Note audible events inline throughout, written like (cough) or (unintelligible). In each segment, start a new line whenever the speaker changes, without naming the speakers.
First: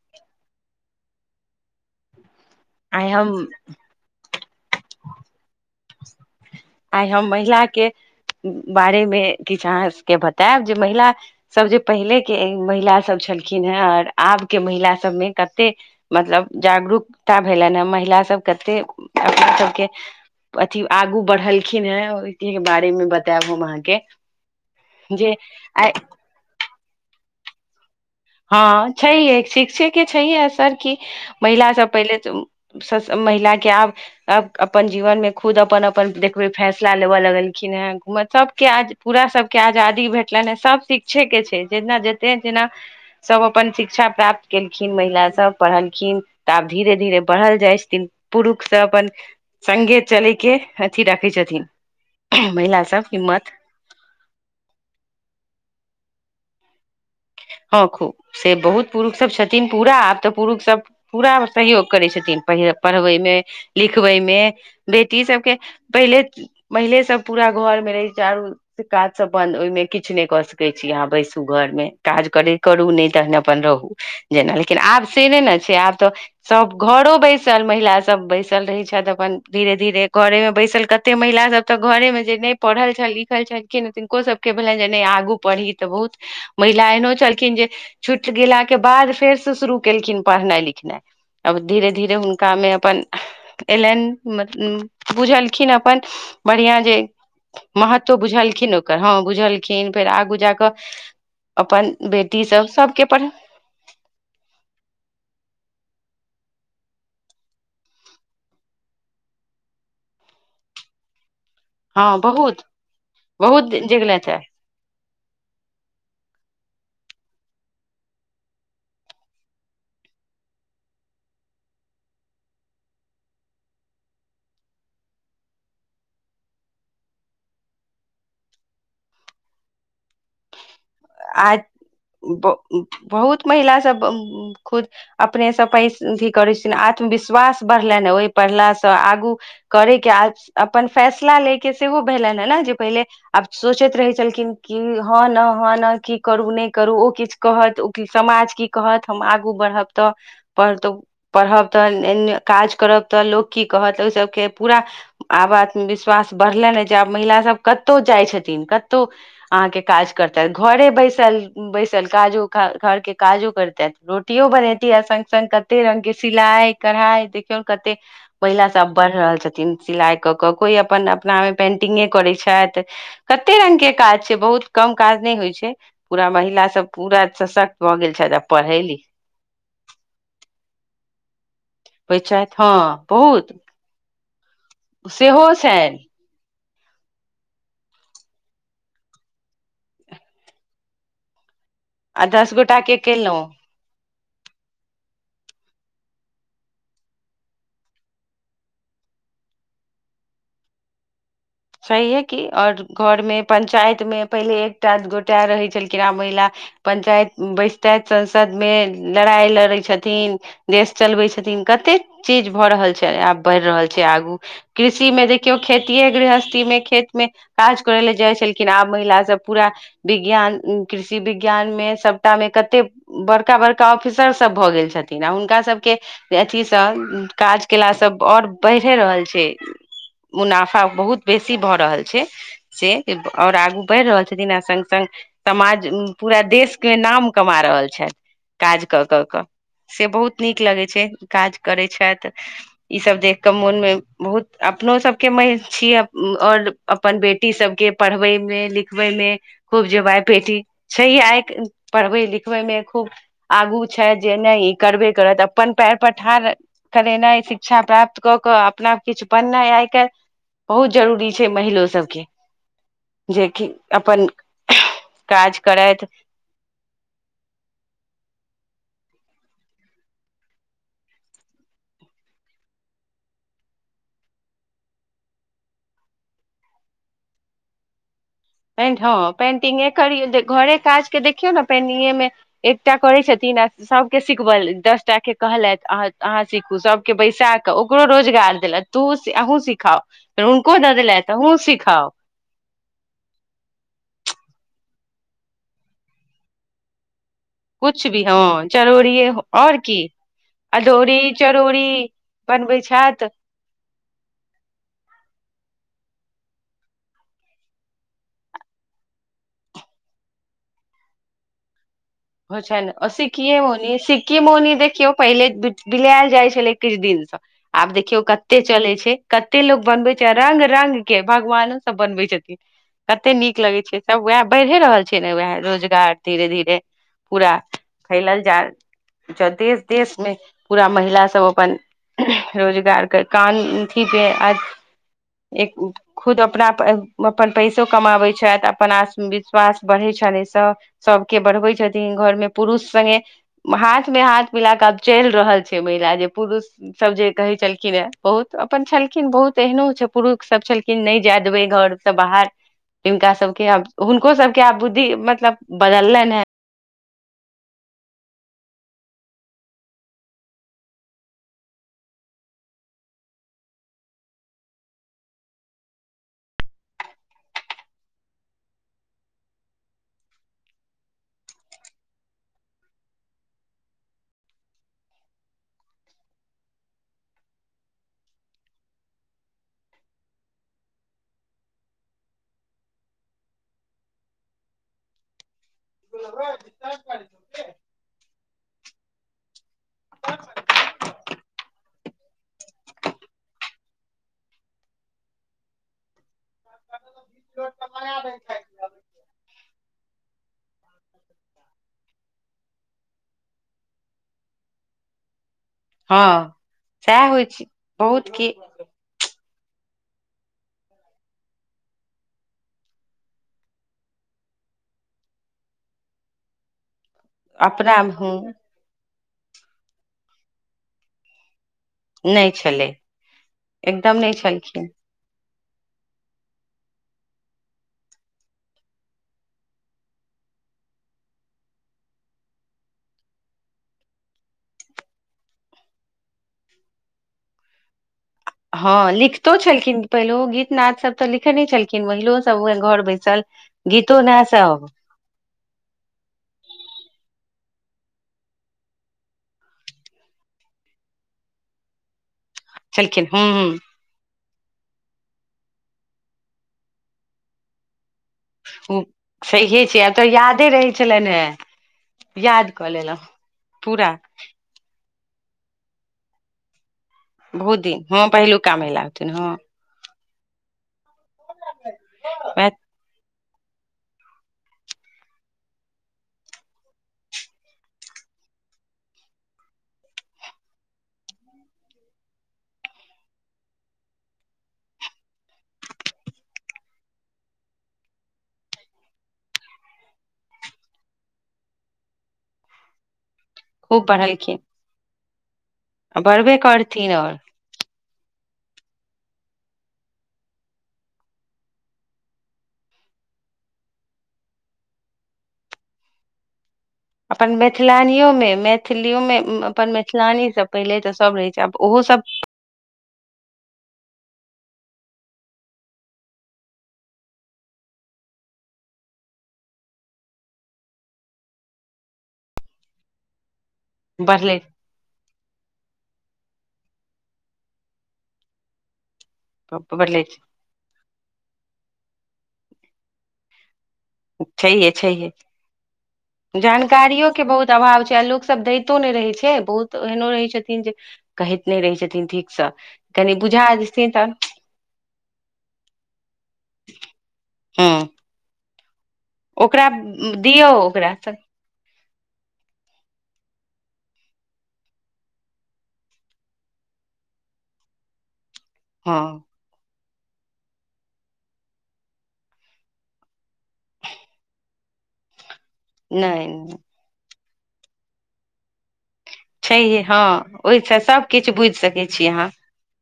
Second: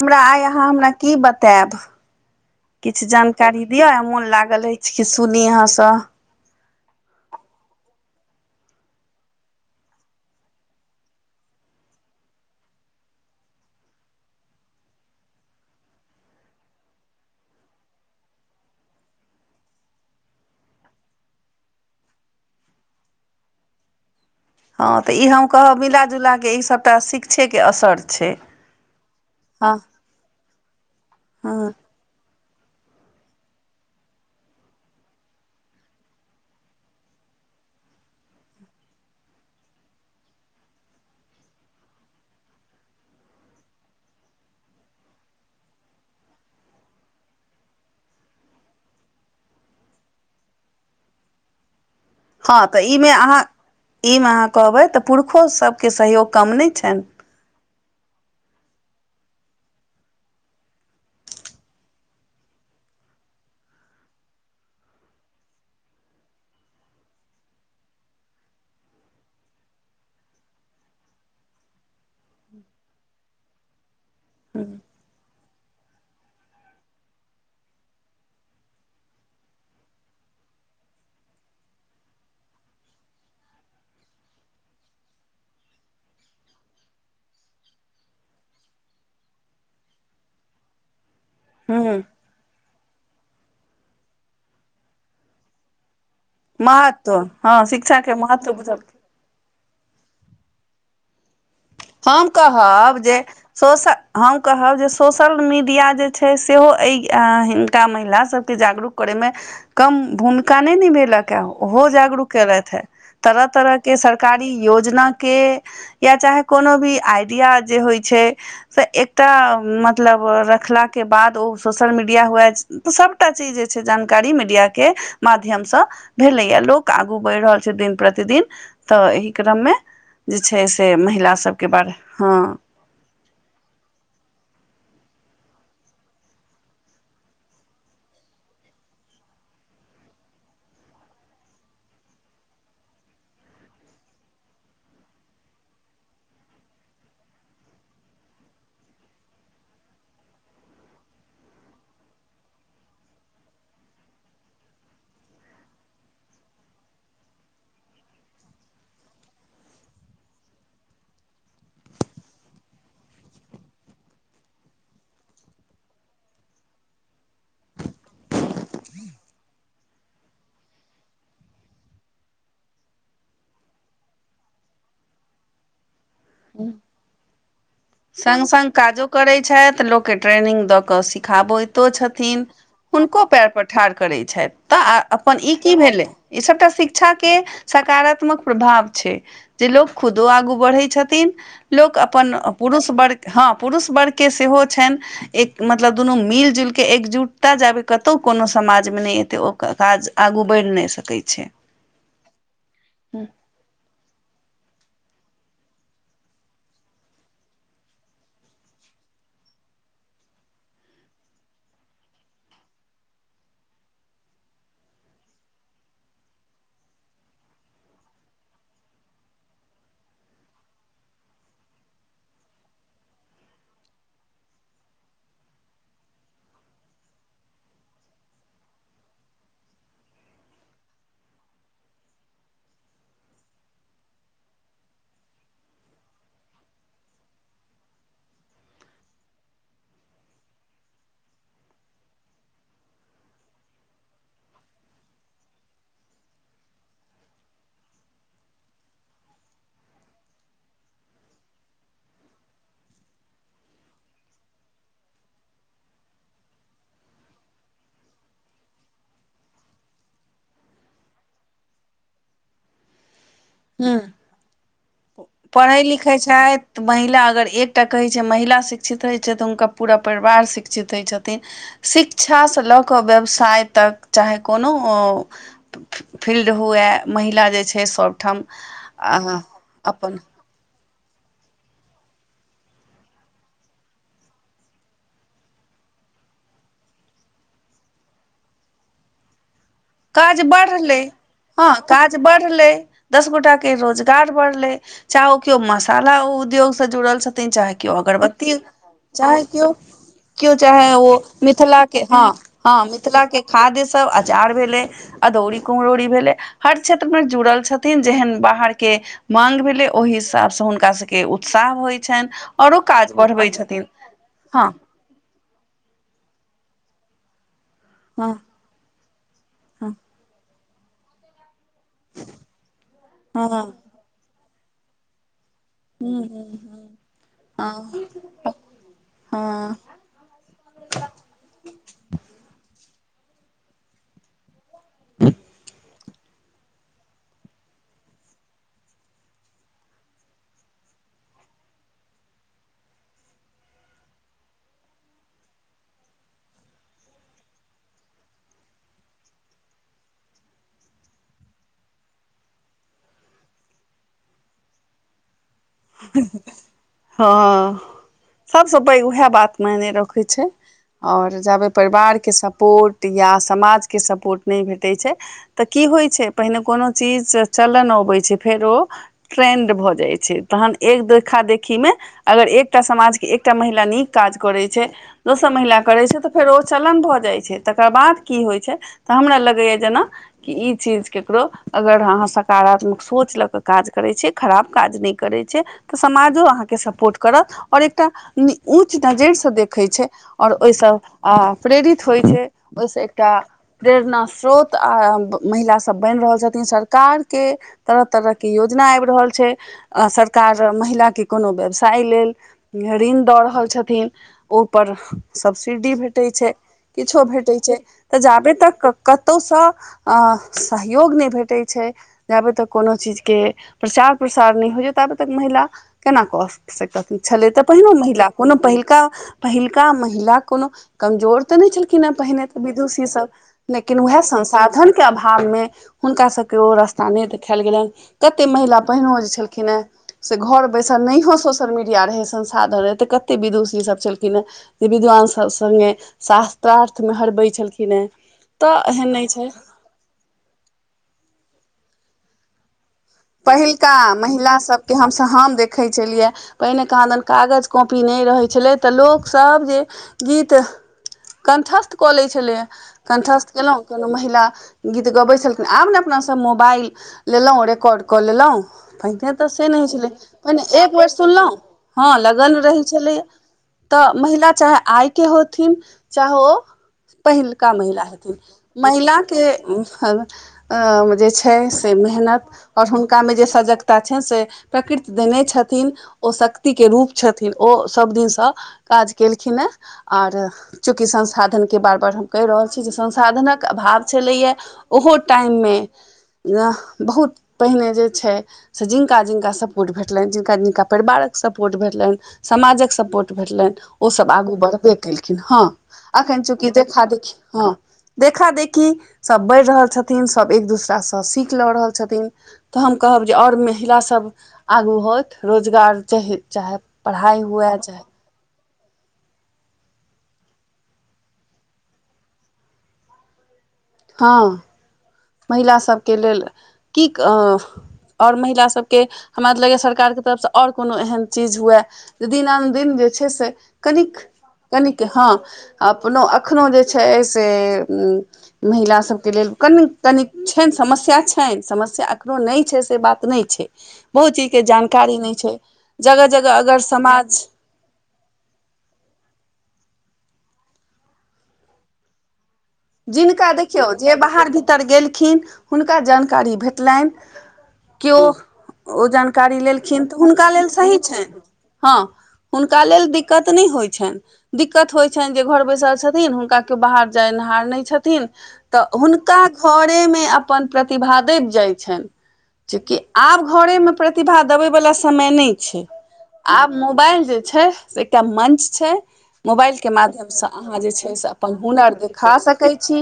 हमरा आइ अहाँ हमरा की बतायब किछु
आइ हम
जानकारी दिअ मोन लागल अय कीछ कीछ सुनी अहाँसँ
आइ हम महिला के बारे मे किछु अहाँके बतायब जे महिला सभ जे पहिलेके महिला सभ छलखिन हेँ आओर आबके महिला सभमे कते मतलब जागरूकता भेलनि हेँ महिला सभ कते अपना सबके अथी आगू बढ़लखिन हे हुनके बारेमे बतायब हम अहाँके
हँ तऽ ई
जे
हम कहब
आइ
मिलाजुल के ई सभटा शिक्षेके असर छै
हँ छैहे
हँ
शिक्षे के छैहे असर की महिला
हँ
सब पहिले तऽ सब महिला के आब आ अपन जीवन मे खुद अपन अपन देखबे फैसला लेबऽ लगलखिन हे घूम सबके आज पूरा सभके आजादी भेटलनि हें सभ शिक्षेके छै जेना जते जेना सभ अपन शिक्षा प्राप्त केलखिन महिला सब पढ़लखिन तऽ आब धीरे धीरे बढ़ल जाइ छथिन पुरुष सँ अपन संगे चलै के अथी राखै छथिन
हँ तऽ
महिला सब
ईमे
हिम्मत
अहाँ ईमे अहाँ कहबै तऽ पुरुषो सभके सहयोग कम नहि छनि
हँ खूब से बहुत पुरुष सब छथिन पूरा आब तऽ पुरुष सब पूरा सहयोग करै छथिन पहि पढ़बैमे लिखबैमे बेटी सबके पहिले महिले सब पूरा घर मे रहै चारू से काज सब अपन ओहिमे किछु नहि कऽ सकैत छी अहाँ बैसू घर मे काज करै करू नहि तहन अपन रहू जेना लेकिन आब से नहि ने छै आब तऽ सभ घरो बैसल महिलाासब सभ बैसल रहै छथि अपन धीरे धीरे घरेमे बैसल कत एते महिला सब तऽ घरे मे जे नहि पढ़ल छल लिखल छलखिन तनको सब के भेलनि जे नहि आगू पढ़ी तऽ बहुत (unintelligible) महिला एहनो छलखिन जे छुटि गेलाके बाद फेर से शुरू केलखिन पढ़नाइ लिखनाइ अब धीेरे धीर ह का मे अपन एलनि बुझलखिन अपन बढ़िआं जे
महत्व हँ शिक्षाके
महत्व बुझलखिन
बुझल
ओकर हँ बुझलखिन फेर आगू जााकऽ
हम कहब
पढ़
जे सोशल हम कहब जे सोशल मीडिया जे छै सेहो एहि हिनका महिला सबके जागरूक करे मे कम भूमिका नहि निभेलक के ओहो
हँ
जागरूक
बहुत
केलथि हे तरह
बहुत
तरह के
जगलथि हे
सरकारी योजना के या चाहे कोनो भी आइडिया जे होइ छै से एकटा मतलब रखलाके बाद ओ सोशल मीडिया हुए सभटा चीज जे छै जानकारी मीडियाके माध्यमसँ भेलैए लोक आगू बढ़ि रहल छै दिन प्रतिदिन तऽ एहि क्रममे जे छै से महिला
आ
सभके बारे हँ
बहुत महिला सब खुद अपनेसँ पै अथी करै छन आत्मविश्वास बढ़लनि ह ओहि पढ़लासँ आगू करयके आ अपन फैसला लेके सेहो भेलनि हे ने जे पहिले आब सोचैत रहै छलखिन कि हँ न हँ न की करू नहि करू ओ किछु कहत ओ समाज की कहत हम आगू बढ़ब तऽ पढ़तौ पढ़ब तऽ एने काज करब तऽ लोक की कहत ओहि सभके पूरा आब आत्मविश्वास बढ़लनि ह जे आब महिलासभ कतहु जाइ छथिन कतहु अहाँके काज करतै घरे बैसल बैसल काजो घर के काजो करतैत रोटियो बनेती आ स्ग सङ्ग क कते रंग के सिलाइ कढ़ाइ देखियौ कते महिला सब बढ़ रहल छथिन सिलाई कऽ क कोइ अपन अपना मे पेंटिंगे करै छथि कते रंग के काज छै बहुत कम काज नहि होय छै पूरा महिला सब पूरा सशक्त भऽ गेल छथि आ
संग संग
पढ़ै
काजो
लिखै
करे छथि लोक के ट्रेनिंग द के सिखाबैत तो छथिन
छथि हँ
हुनको
बहुत
पयर पर ठाढ़ करै छथि तऽ अपन
सेहो
ई की भेलै
छनि
ई सभटा शिक्षाके सकारात्मक प्रभाव छै जे लोक खुदो आगू बढ़ैत छथिन लोक
आ
अपन
दस गोटा
पुरुष
के
वर्ग हँ
केलहुँ
पुरुष वर्गके सेहो छनि एक मतलब दुनू मिल जुलि कऽ एकजुटता जाबै कतहु कोनो समाजमे नहि एतै ओ काज आगू बढ़ि नहि सकै छै
सही हे क और घर मे पंचायत मे पहिले एकटा गोटा रहै छलखिन महिला पंचायत बैसतथे सब मे लड़ाइ लड़ै छथिन देश चलबै छथिन आब कते चीज बढि रहल छै आगु कृषि मे देखियौ खेती ह गृहस्थ ई मे खेत मे काज करै लए जाइ छलखिन आब महिला सब पूरा विज्ञान कृषि विज्ञानमे सभटामे कतेक बड़का बड़का ऑफिसर सब भऽ गेल छथिन आ हुनका सभके अथीसँ काज केलासँ आओर बढ़ए रहल छै मुनाफा बहुत बेसी भऽ रहल छै से आओर आगू बढ़ि रहल छथिन आ सङ्ग सङ्ग समाज पूरा देशके नाम कमा रहल छथि काज कऽ कऽ कऽ से बहुत नीक लगै छै काज करै छथि ई सब देख के मोन मे बहुत अपनो सब के मे छियै आओर अपन बेटी सबके पढ़बै मे लिखबै मे खूब जबाय बेटी छैह आइ पढ़बै लिखबै मे खूब आगू छै जे नहि ई करबे करत अपन पैर पर ठाढ़ करेनाइ शिक्षा प्राप्त कऽ कऽ अपना किछु बननाइ आइ काल्हि बहुत जरूरी छै महिलो सबके जेकि
हूँ
अपन काज
पढ़ै
करथि
लिखैत छथि तऽ महिला अगर एकटा कहै छै महिला शिक्षित होइत छै तऽ हुनका पूरा परिवार शिक्षित होइत छथिन शिक्षासँ लऽ कऽ व्यवसाय तक चाहे कोनो फील्ड हुए महिला जे छै सभठाम
कटिंग
अपन
करियऔ घरे काज के देखियौ ने पेनिंगे मे एकटा करै छथिन आ सभके सिखबल दसटाे कहलथि अहाँ सिखू सभ के बैसा क ओकरो रोजगार देलथि तू अहूँ सिखाओ
काज बढ़लै हँ काज बढ़लै दस गोटा के रोजगार बढ़ले चाहे ओ केओ मसाला उद्योग से जुड़ल छथि चाहे कओ
कुछ भी
अगरबत्ती
हँ चरौड़िये
चाहे कओ
आओर की
केओ चाहे ओ
अदौरी
मिथिला
चरौरी
के हँ हँ
बनबै छथि
मिथिला के खाद्य सब आचार भेलै अदौरी कुम्हरौरी भेलै हर क्षेत्र मे जुड़ल छथिन जेहन बाहर के मांग भेलै ओहि हिसाबसँ हुनका सभके उत्साह होइत
ओ छै ने शिखि मौनि शिखी
हँ
मौनी देखियौ पहिले बिलयल जाइ छलै किछु दिनसँ आब देखियौ क
हँ
कते चले छै कते लोग
हँ
बनबे छै आ रंग रंग के भगवान बनबै छथिन कते
हँ
नीक लगै
हँ
छै सब वएह बढ़े रहल छै ने वएह रोजगार घ धीरे धीरे पूरा
हँ
फैलल जा
हँ
जदि
हँ
देशमे पूरा महिला सब अपन रोजगारके कामी आज एक खुद अपना अपन पैसो कमाबैत छथि अपन आत्मविश्वास बढ़ैत छनि एहिसँ सभके बढ़बै छथिन घरमे पुरुष संगे हाथ मे हाथ मिला क आब चलि रहल छै महिला जे पुरुष सब जे कहे छलखिन हे बहुत अपन छलखिन बहुत एहनो छै पुरुष सब छलखिन नहि जाय देबे घर बाहर हिनका सबके हुनको सबके आब बुद्धि मतलब बदललनि हेँ
हँ सबसँ पैघ उएह बात माने रखै छै आओर जाबै परिवारके सपोर्ट या समाजके सपोर्ट नहि भेटैत छै तऽ की होइ छै पहिने कोनो चीज चलन अबैत छै फेरो ट्रेन्ड भऽ जाइ छै तहन एक देखा देखीमे अगर एकटा समाजके एकटा महिला नीक काज करै छै दोसर महिला करैत छै तऽ फेर ओ चलन भऽ जाइत छै तकर बाद की होइत छै तऽ हमरा लगैएा जेना कि ई चीज ककरो अगर अहाँ सकारात्मक सोच लऽ कऽ काज करैत छियै खराब काज नहि करै छै तऽ समाजो अहाँके सपोर्ट करत आओर एक एकटा ऊँच नजरि से देखै छै आओर ओहिसँ आ प्रेरित होय छै ओहिसँ एकटा प्रेरणा स्रोत आ महिलासभ बनि रहल छथिन सरकारके तरह तरहके योजना आबि रहल छै आ सरकार महिलाके कोनो व्यवसाय लेल ऋण दऽ रहल छथिन ओहिपर सब्सिडी भेटैत
हँ
छै किछो
सएह होइ
भेटैत छै तऽ
बहुत की
जाबे तक कतहुसँ सहयोग नहि भेटैत छै जाबे तक कोनो चीज के प्रचार प्रसार नहि हो जेत आब तक महिला केना कऽ सकन छलै तऽ पहिनो
अपना
महिला
हूँ
कोनो पहिलका पहिलका महिला कोनो कमजोर तऽ नहि छलखिन हे पहिने
नहि
तऽ
छलै
विदुषी सब लेकिन
एकदम
उएह
नहि छलखिन
संसाधने अभावमे हुनका सभके ओ रास्ता नहि देखायल गेलनि कते महिला पहिनो जे छलखिन हे से घर बैसल नहिओ सोशल मीडिया रहै संसाधन रहै तऽ कतेक विदुषीसभ छलखिन हेँ जे विद्वान सभ सङ्गे शास्त्रार्थमे हरबै छलखिन हेँ तऽ
हँ
एहन नहि छै
लिखतो छलखिन पहिलो गीत नाद सब तऽ लिखने छलखिन महिलो सबह घर बैस
पहिलका महिला सभके छ त हम देखै छलियै पहिने कहाँदनि कागज कॉपी नहि रहै छलै तऽ लोकस जे गीत कण्ठस्थ कऽ लैत छलै
छलखिन
कण्ठस्थ
हूँ
केलहुँ कोनो महिला गीत गबै छलखिन आब ने अपनासँ मोबाइल लेलहुँ रेकॉर्ड कऽ लेलहुँ
हूँ
पहिनेे तऽ से नहि
सहिए
होइ
छै
छलै
आब तऽ यादे
पहिने
रहै
एक बेर
छलनि हेँ
सुनलहुँ हँ लगन
याद
रहै
कऽ लेलहुँ
छलैए
पूरा
तऽ महिला चाहे आय के होथिन चाहे ओ पहिलका
बहुत
महिला
दिन हँ
हेथिन
पहिलुका महिला होथिन
महिलाके
हँ
जे छै से मेहनत
वएह
आओर हुनकामे जे सजगता छनि से प्रकृति देने छथिन ओ शक्तिके रूप छथिन ओ सभ दिनसँ काज केलखिन हेँ आओर चूँकि संसाधनके बार बार हम कहि रहल छी जे संसाधनक अभाव छलैए ओहो टाइममे बहुत पहिने जे छै से जिनका जिनका सपोर्ट भेटलनि जिनका जिनका परिवारक सपोर्ट भेटलनि समाजक सपोर्ट भेटलनि
खूब
ओसभ आगू
पढ़लखिन
बढ़बे केलखिन हँ
आ
अखन
बढ़बे
चुकी देखा
करथिन
दखि
आओर
हँ देखा देखी सब बढ़ रहल छथिन सब एक दोसराास से सीख लऽ रहल छथिन तऽ हम कहब जे आओर महिलासभ आगू होथ रोजगार चाहे चाहब
अपन मैथिलानि ओमे मै मैथिलियो मे अपन मैथिलानी सब पहिले तऽ सब रहै छै आब ओहो सब
हँ महिलासभके लेल की आओर महिलासभके हमरा लगैए सरकारके तरफसँ आओर कोनो एहन चीज हुए दिनानुदिन जे छै से कनिक
बढ़ले
कनिक कि हँ अपनो एखनो जे छै से महिला सबके लेल कनि
बढ़ले
कनी
छै।
छनि समस्या छनि समस्या एखनो नहि छै से बात नहि छै बहुत चीजके
छैहे
जानकारी
छैहे
नहि छै जगह जगह अगर
जानकारियो
समाज
(unintelligible) छै आ लोक सब दैतो नहि रहै छै बहुत एहनो रहै छथिन जे कहैत नहि रहै छथिन ठीकसँ कनि
जिनका
बुझा
देखियौ
जेथिन
जे
तऽ
बाहर भीतर गेलखिन हुनका जानकारी भेटलनि
हँ
केओ ओ जानकारी
ओकरा
लेलखिन तऽ हुनका लेल
दियौ
सही
ओकरा तऽ
छनि हँ हुनका लेल दिक्कत नहि होइ छनि दिक्कत होई छनि जे घर बैसल छथिन हुनका कियो बाहर जैनहार छथिन तऽ
हँ
हुनका घरेमे अपन प्रतिभा दैब जाइ छनि चूँकि आब घरे मे प्रतिभा देबे वाला समय नहि छै
नहि
आब
नहि
मोबाइल जे छै से एकटा मञ्च छै मोबाइलके
छैहे
माध्यमसँ
हँ
अहाँ जे
ओहिसँ
छै से
सभकिछु
अपन
बुझि
हुनर
सकै
देखा
अहाँ
सक छी स छी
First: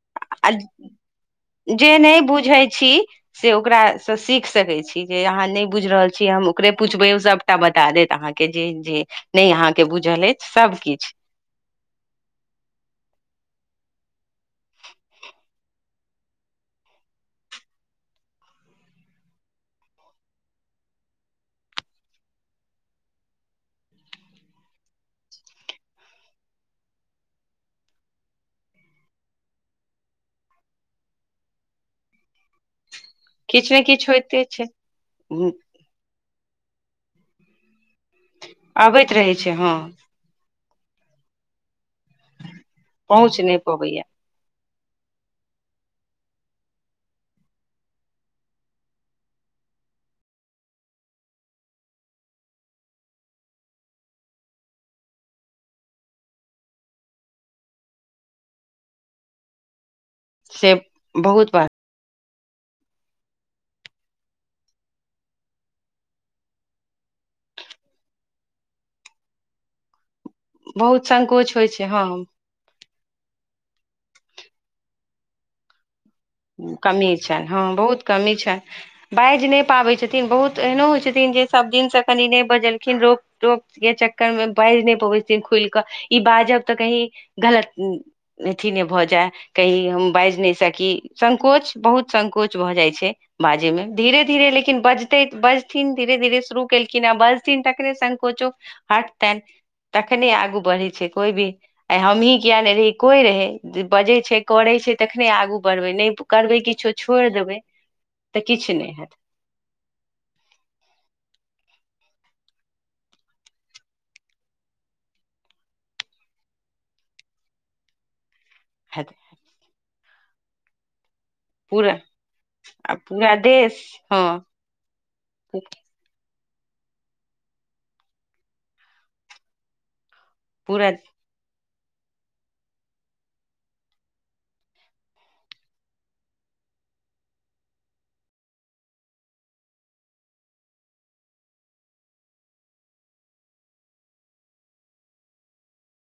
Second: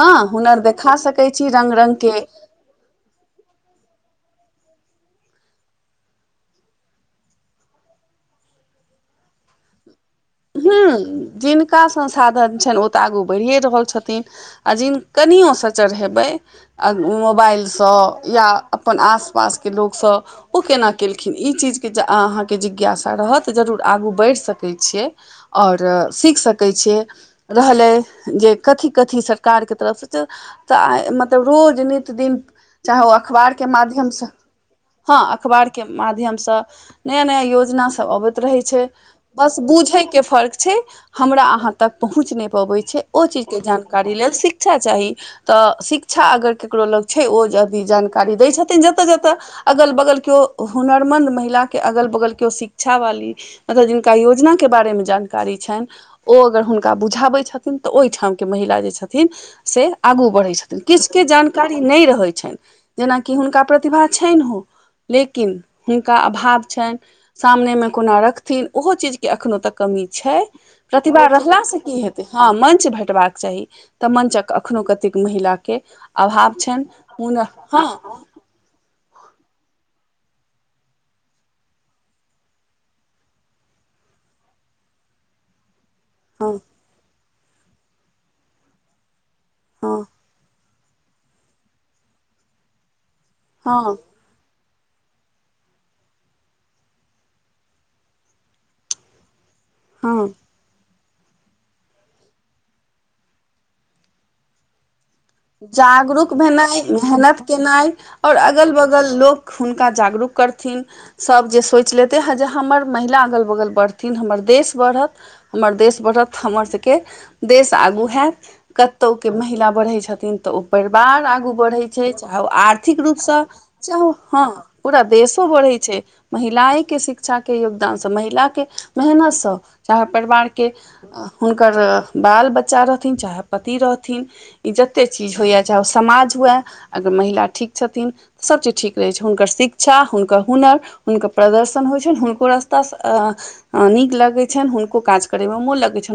हँ
आ
हुनर देखा सकै छी रंग
जे
रंग के
(unintelligible) छी से ओकरासँ सीख सकै छी जे अहाँ नहि बुझ रहल छी हम ओकरे पुछबे ओ सब टा बता देत अहाँके जे जे नहि अहाँके बुझल अछि
हं
सभकिछु
जिनका संसाधन छनि ओ तऽ आगू बढ़िए रहल छथिन आ जिन कनियोसँ चढ़ेबै मोबाइलसँ या अपन आस पासके लोकसँ ओ केना केलखिन ई चीजके अहाँके जिज्ञासा रहत तऽ जरूर आगू बढ़ि सकै छियै आओर सीख सकै छियै रहलै जे कथी कथी सरकारके तरफसँ तऽ मतलब रोज नित दिन चाहे ओ अखबार
किछु
के
किछु ने किछु
माध्यमस
होइते छै
हँ अखबार के माध्यम से नया नया योजना सब अबैत रहै छै
अबैत रहै छै
बस
हँ
बूझे के फर्क छै हमरा अहाँ तक पहुँच नहि पबै छै ओ
पहुँच
चीज
नहि
के
पबैया
जानकारी लेल स शिक्षा चाही तऽ शिक्षा अगर ककरो लग छै ओ अभी जानकारी दै छथिन जतऽ जतऽ अगल बगल केओ हुनरमन्द महिला के अगल बगल केओ शिक्षा वाली जिनका योजना के बारेमे जानकारी छनि ओ अगर हुनका बुझाबै छथिन तऽ ओहिठामके महिला जे छथिन से आगू बढ़ैत
से
छथिन किछुके
बहुत बात
जानकारी नहि रहैत छनि जेनाकि हुनका प्रतिभा छनि हो लेकिन हुनका अभाव छनि सामनेमे कोना रखथिन ओहो चीजके अखनोहु तक कमी छै
बहुत
प्रतिभा
संकोच होइ
रहलासँ से
छै
की हेतै हँ मंच भेटबाक चाही तऽ मंचक एखनो कतेक महिला के
कमी छनि हँ बहुत कमी छनि बाजि नहि पाबै छथिन बहुत एहनो होइ छथिन जे सभ दिन से कनि नहि बजलखिन रोप टोप के चक्कर मे बाजि नहि पबैतथिन खुलि कऽ ई
हँ
बाजब तऽ कही गलत अथी ने भऽ जाय की हम
हँ
बाजि नहि सकी संकोच बहुत संकोच भऽ जाय छै बाजै मे
हँ
धीरे धीरे लेकिन बजते बजथिन धीरे धीरे शुरू केलखिन हें बजथिन तकरे संकोचो हटतनि
हँ
तखनि आगू बढ़ै छै कोइ भी आइ हमहीँ किया नहि रही कोई रहै बजै छै करै छै तखने आगू बढ़बै नहि
जागरूक
करबै
भेनाइ
किछो छोड़ि
मेहनत
देबै
केनाइ आओर
तऽ
अगल
किछु नहि
बगल
हैत
लोक हुनका जागरूक करथिन सभ जे सोचि लेतै हेँ जे हमर महिला अगल बगल बढ़थिन हमर देश बढ़त हमर देश बढ़त हमर सभके देश आगू हैत
हैत।
कतहु के महिला बढ़ै छथिन तऽ ओ परिवार आगू बढ़ै
पूरा
छै चाहे ओ
आ
आर्थिक
पूरा
रूपसँ
देश
चाहे ओ हँ पूरा देशो बढ़ै छै महिलाए के शिक्षा के योगदान से महिला के मेहनत से चाहे परिवार
पूरा
हुनकर बाल बच्चा रहथिन चाहे पति रहथिन ई जत्ते कतेक चीज होइए चाहे ओ समाज हुए अगर महिला ठीक छथिन सभचीज ठीक रहैत छै हुनकर शिक्षा हुनकर हुनर हुनकर प्रदर्शन होइ छनि हुनको रास्तास अ नीक लगैत छनि हुनको काज करे मे मोन लगैत छनि